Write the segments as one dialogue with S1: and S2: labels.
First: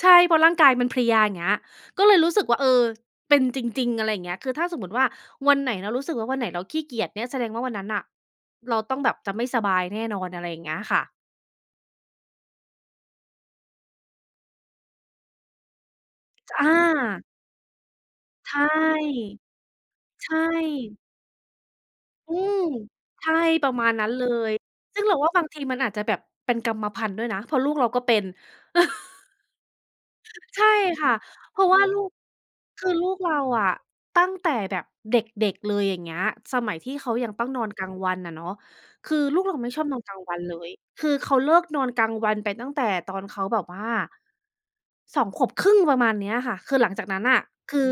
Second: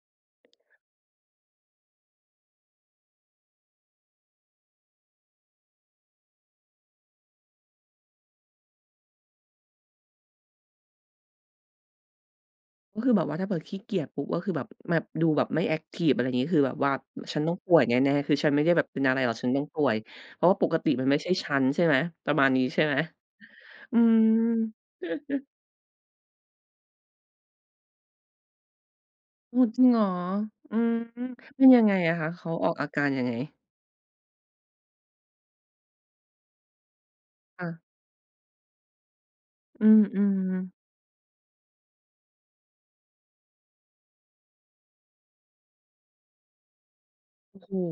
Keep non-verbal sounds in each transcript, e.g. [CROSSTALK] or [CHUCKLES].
S1: ใช่ เพราะร่างกายมันเพลีย อย่างเงี้ย ก็เลยรู้สึกว่า เออ เป็นจริง ๆ อะไรอย่างเงี้ย คือถ้าสมมุติว่าวันไหนเรารู้สึกว่า วันไหนเราขี้เกียจเนี่ยแสดงว่าวันนั้นน่ะเราต้องแบบจะไม่สบายแน่นอน อะไรอย่างเงี้ยค่ะ
S2: ก็คือแบบว่าถ้าเปิดขี้เกียจปุ๊บ ก็คือแบบ แบบ ดูแบบไม่แอ็กทิฟ อะไรอย่างนี้
S1: จ
S2: คื
S1: อ
S2: อแบบว่า
S1: า
S2: "ฉันต้องป่วยแน่ ๆ คือฉั
S1: ใช
S2: นไม
S1: ่
S2: ่ได้แบบเป็นอะไรหรอก ฉันต้องป่วย
S1: ใช
S2: เพราะปกติ
S1: ่
S2: มันไม่ใช่ฉัน" ใช่ไหม ป
S1: อ
S2: ร
S1: ื
S2: ะมาณน
S1: ม
S2: ี้ใช่ไหม?
S1: ใช่ ประมาณ
S2: อื
S1: นั้น
S2: ม
S1: เลย ซึ่งเราว่าบา
S2: [CHUCKLES]
S1: งทีมันอาจจะแบบเป็นกรรมพันธุ์ด้วยนะ เพราะลูกเราก็เป็น [CHUCKLES]
S2: อืม จริงเหรอ
S1: ใช่
S2: อืม
S1: ค่ะ เพ
S2: เป
S1: รา
S2: ็น
S1: ะ ว
S2: ย
S1: ่
S2: ั
S1: า
S2: งไง
S1: ลู
S2: อ
S1: ก
S2: ะคะ เขาออก
S1: ค
S2: อ
S1: ื
S2: า
S1: อ
S2: กา
S1: ลู
S2: ร
S1: ก
S2: ยัง
S1: เ
S2: ไ
S1: ร
S2: ง?
S1: าอะ ตั้งแต่แบบเด็ก ๆ เลย อย่างเงี้ย สมัยที่เขายังต้องน
S2: ค
S1: อ
S2: ่
S1: น
S2: ะ
S1: กลางวันอะเนาะ คือลูกเราไม่ช
S2: อ
S1: อ
S2: ื
S1: บนอนกลางวันเ
S2: อ
S1: ลย
S2: ๆ
S1: คือเขาเลิกนอนกลางวันไปตั้งแต่ตอนเขาแบบว่า 2 ขวบครึ่ง ประมาณเนี้ยค่ะ คือหลังจากนั้นน่ะ
S2: โอ้โ
S1: ค
S2: ฮ
S1: ือ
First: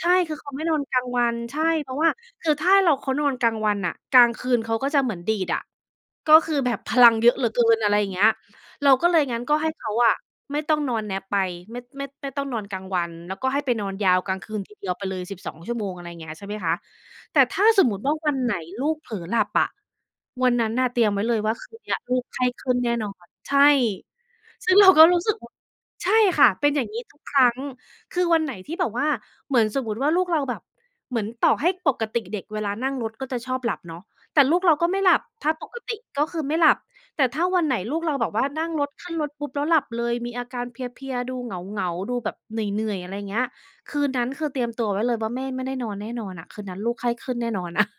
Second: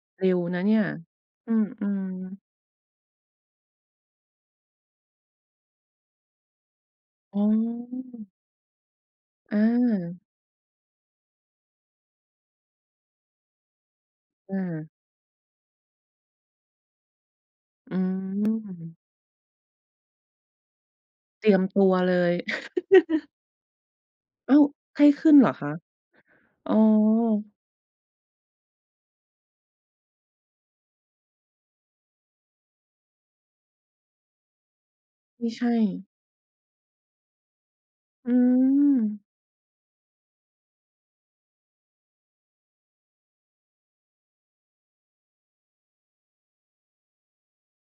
S1: ใช่
S2: เร็
S1: คือ
S2: ว
S1: เขา
S2: น
S1: ไ
S2: ะ
S1: ม่
S2: เน
S1: น
S2: ี่
S1: อ
S2: ย
S1: นกลางวัน
S2: อื
S1: ใช่ เพราะ
S2: ม
S1: ว่า
S2: ๆ
S1: คือถ้าเรา เขานอนกลางวันน่ะ กลางคืนเขาก็จะเหมือนดีดอะ ก็คือแบบพลังเยอ
S2: โ
S1: ะ
S2: อ
S1: เ
S2: ้
S1: หลือเกิน อะไรอย่างเงี้ย เราก็เลย งั้นก
S2: อ
S1: ็ให้เขาอะ
S2: า
S1: ไม่ต้องนอน nap ไป ไม่ ไม่ ไม่ต้องนอนกลางวัน แล้วก็ให้ไปนอนยาวกลางคื
S2: อ
S1: นทีเดี
S2: า
S1: ยวไปเลย 12 ชั่วโมง อะไรอย่างเงี้ย ใช่ไหมคะ แต่ถ้าสม
S2: อ
S1: ม
S2: ื
S1: ุติว่า วันไหนลูก
S2: ม
S1: เผลอหลับอะ วันนั้นน่ะเตรียมไว้เลย
S2: เตร
S1: ว่
S2: ี
S1: า
S2: ยม
S1: คื
S2: ต
S1: น
S2: ั
S1: เน
S2: ว
S1: ี้ย
S2: เ
S1: ล
S2: ล
S1: ูก
S2: ย
S1: ไข้ขึ้นแน่นอน
S2: [CHUCKLES]
S1: ใช่
S2: อ้าว
S1: ซึ่งเรา
S2: ไข
S1: ก็
S2: ้
S1: รู้
S2: ขึ
S1: ส
S2: ้
S1: ึ
S2: น
S1: ก
S2: เหรอคะ?
S1: ใช่ค่ะ เป
S2: อ
S1: ็น
S2: ๋อ
S1: อย่างนี้ทุกครั้ง คือวันไหนที่แบบว่าเหมือน สมมติว่าลูกเราแบบ เหมือน ต่อให้ปกติเด็กเวลานั่งรถก็จะชอบหลับเนาะ แต่ลูกเราก็ไม่หลับ
S2: ไม
S1: ถ้
S2: ่
S1: า
S2: ใช
S1: ป
S2: ่
S1: กติก็คือไม่หลับ แต่ถ้าวันไหนลูกเราแบ
S2: อื
S1: บว่านั่งรถ ขึ้น
S2: ม
S1: รถปุ๊บ แล้วหลับเลย มีอาการเพลีย ๆ ดูเหงา ๆ ดูแบบเหนื่อย ๆ อะไรอย่างเงี้ย คืนนั้นคือเตรียมตัวไว้เลยว่าแม่ไม่ได้นอนแน่นอนอะ คืนนั้นลูกไข้ขึ้นแน่นอนอะ [CHUCKLES]